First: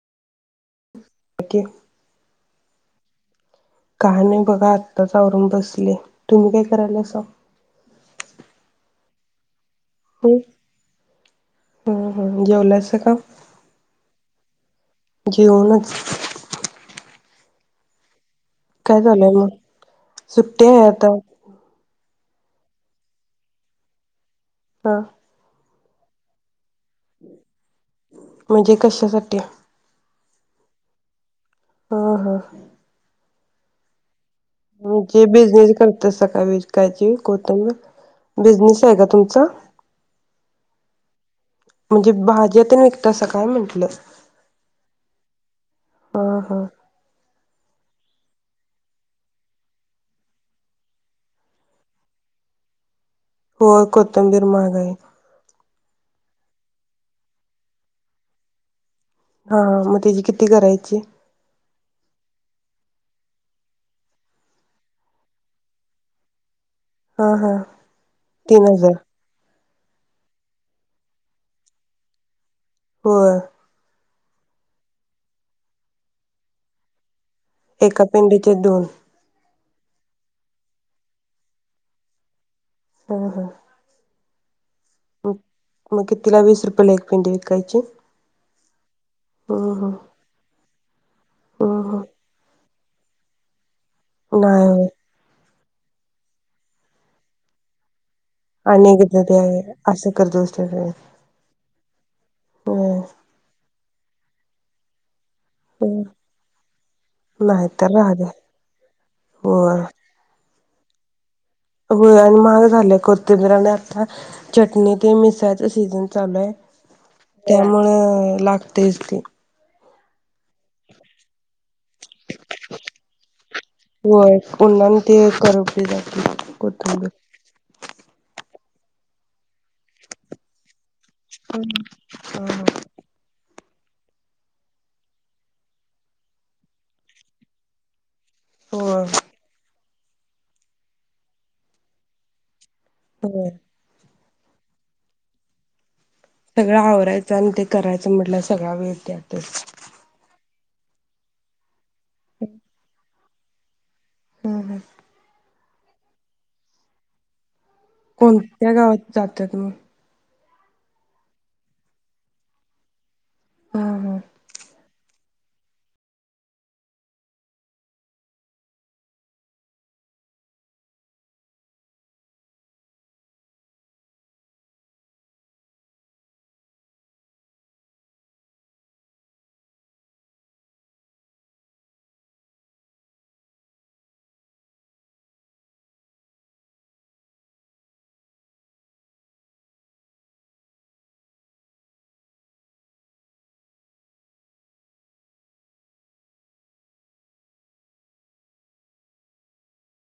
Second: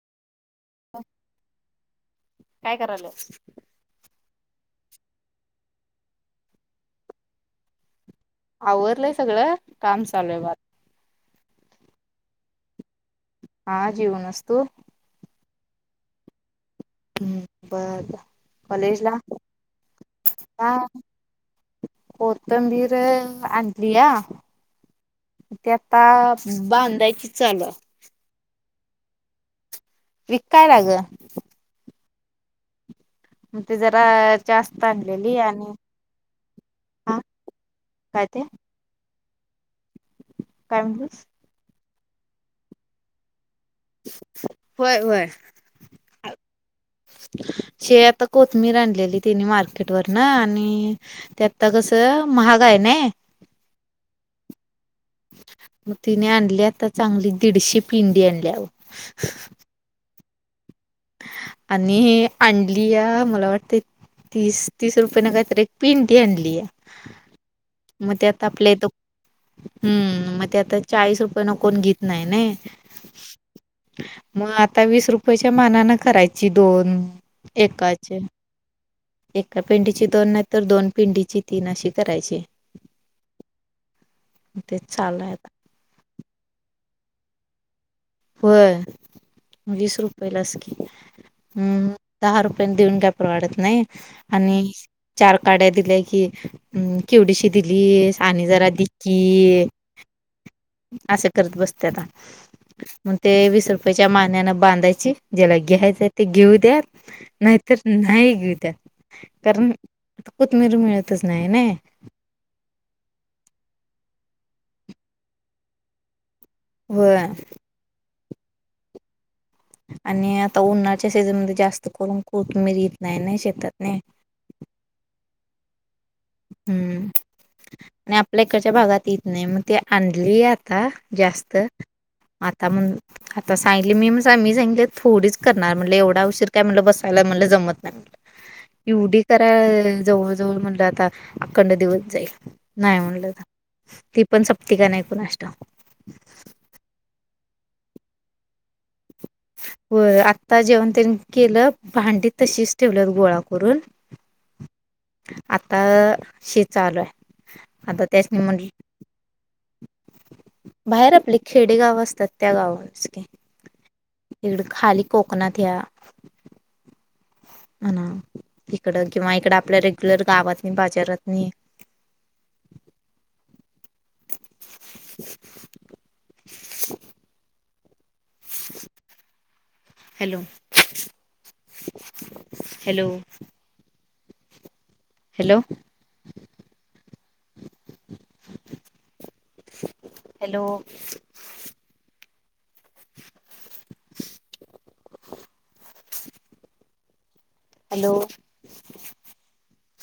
घे काय करालय? काय नाही बघा आत्ताच आवरून बसले तुम्ही काय करायलासा? आवरलंय सगळं काम चालूय बा हम हम जेवलास हा जेवणास तू? येऊनच........ हम्म बर..... काय कॉलेजला झालय मग, सुट्टी आहे आता. कोतंबीर आणलीया ह ते आता हम्म... बांधायची चालू हाय म्हणजे कशासाठी? विकायला ग हा हा म ते जरा.. जास्त म्हणजे आणलेली बिझनेस आणि करत असता का, विकायची हा काय कोतंबीर ते बिझनेस आहे का तुम च......... काय म्हणलीस? म्हणजे भाज्या तेन विकतासा काय म्हणलं? होय होय हा हा शे आता कोथमिर आणलेली तिनी मार्केट वरन आणि त्यात आता कसं महाग आहे ना. होय कोथंबीर महाग य... तिनि आणल्या आता चांगली दीडशे पिंडी आणल्याव हा मग त्याची किती कराय आणि हे अणलीया ह मला वाटतय तीस तीस रुपये ना काय तर एक पेंडी आणलीया. हा हा मग त्यात तीन आपल्या इत हजार हम्म मग ते आता चाळीस रुपये न कोण घीेत नाही नाय होय मग आता वीस रुपयाच्या मनान करायची दोन एका एकाचे पेंडीचे दोन.. एका पिंडीची दोन नाही तर दोन पिंडीची तीन अशी करायची हो हो ते चालू आहे मग आता मग कितीला वीस रुपये ला एक पेंडी विकायचीत. होय वीस रुपयलाच की हम्म हम्म दहा रुपयाने देऊन काय आपलं अडत नाई.. आणि नाही होय चार.. काड्या दिल्या की केवडीशी दिलीस आणि जरा एकदा ते देकी असं करत बसत्यात होय असं करत बसत्याता होय ती वीस रुपयाच्या मानण्यान बांधायची. ज्याला हम्म घ्यायचंय ते घेऊ द्यात नाही नाहीतर तर राहू दे नाही घेऊ द्यात कारण होय र [unintelligible] मिळतच नाही ना होय आणि महाग झालीय कोतिंबिर आणि आता चटणी ते मिसळायचं सीझन चालू आहे. होय त्यामुळं लागतंयच की, आणि आता उन्हाच्या सीझनमध्ये जास्त... खुडून कोथमीर येत नाही ना शेतात ने..... करपलेल हम्म आणि आपल्या इकच्या भागात इत नाही मग ते आणलीय आता जास्त हा आता हा म्हण. आता सांगितले मी मी सांगितल थोडीच करणार म्हणले एवढा उशीर काय मला बसायला म्हणलं जमत नाही म्हणलं होय एवढी करा जवळ जवळ म्हटलं आता अखंड दिवस जाईल. नाही म्हणलं त होय ती.... पण संपती का नाही कुणास ठाऊ... सगळं आवरायचं आणि ते करायचं म्हटलं सगळ्या वेळ त्यात होय आ आता जेवन त्यांने केलं.... भांडी हम्म तशीच ठेवल्यात गोळा.. करून [inaudible] आता शी चालू हाय. कोणत्या गावात जात्यात मग? बाहेर आपले खेडे गाव असतात त्या गावावरचं की. हम्म हम्म तिकडं खाली कोकणात ह्या हणा इकड किंवा इकड आपल्या रेग्युलर गावातनी बाजारातनी [inaudible] hello hello hello hello [inaudible] hello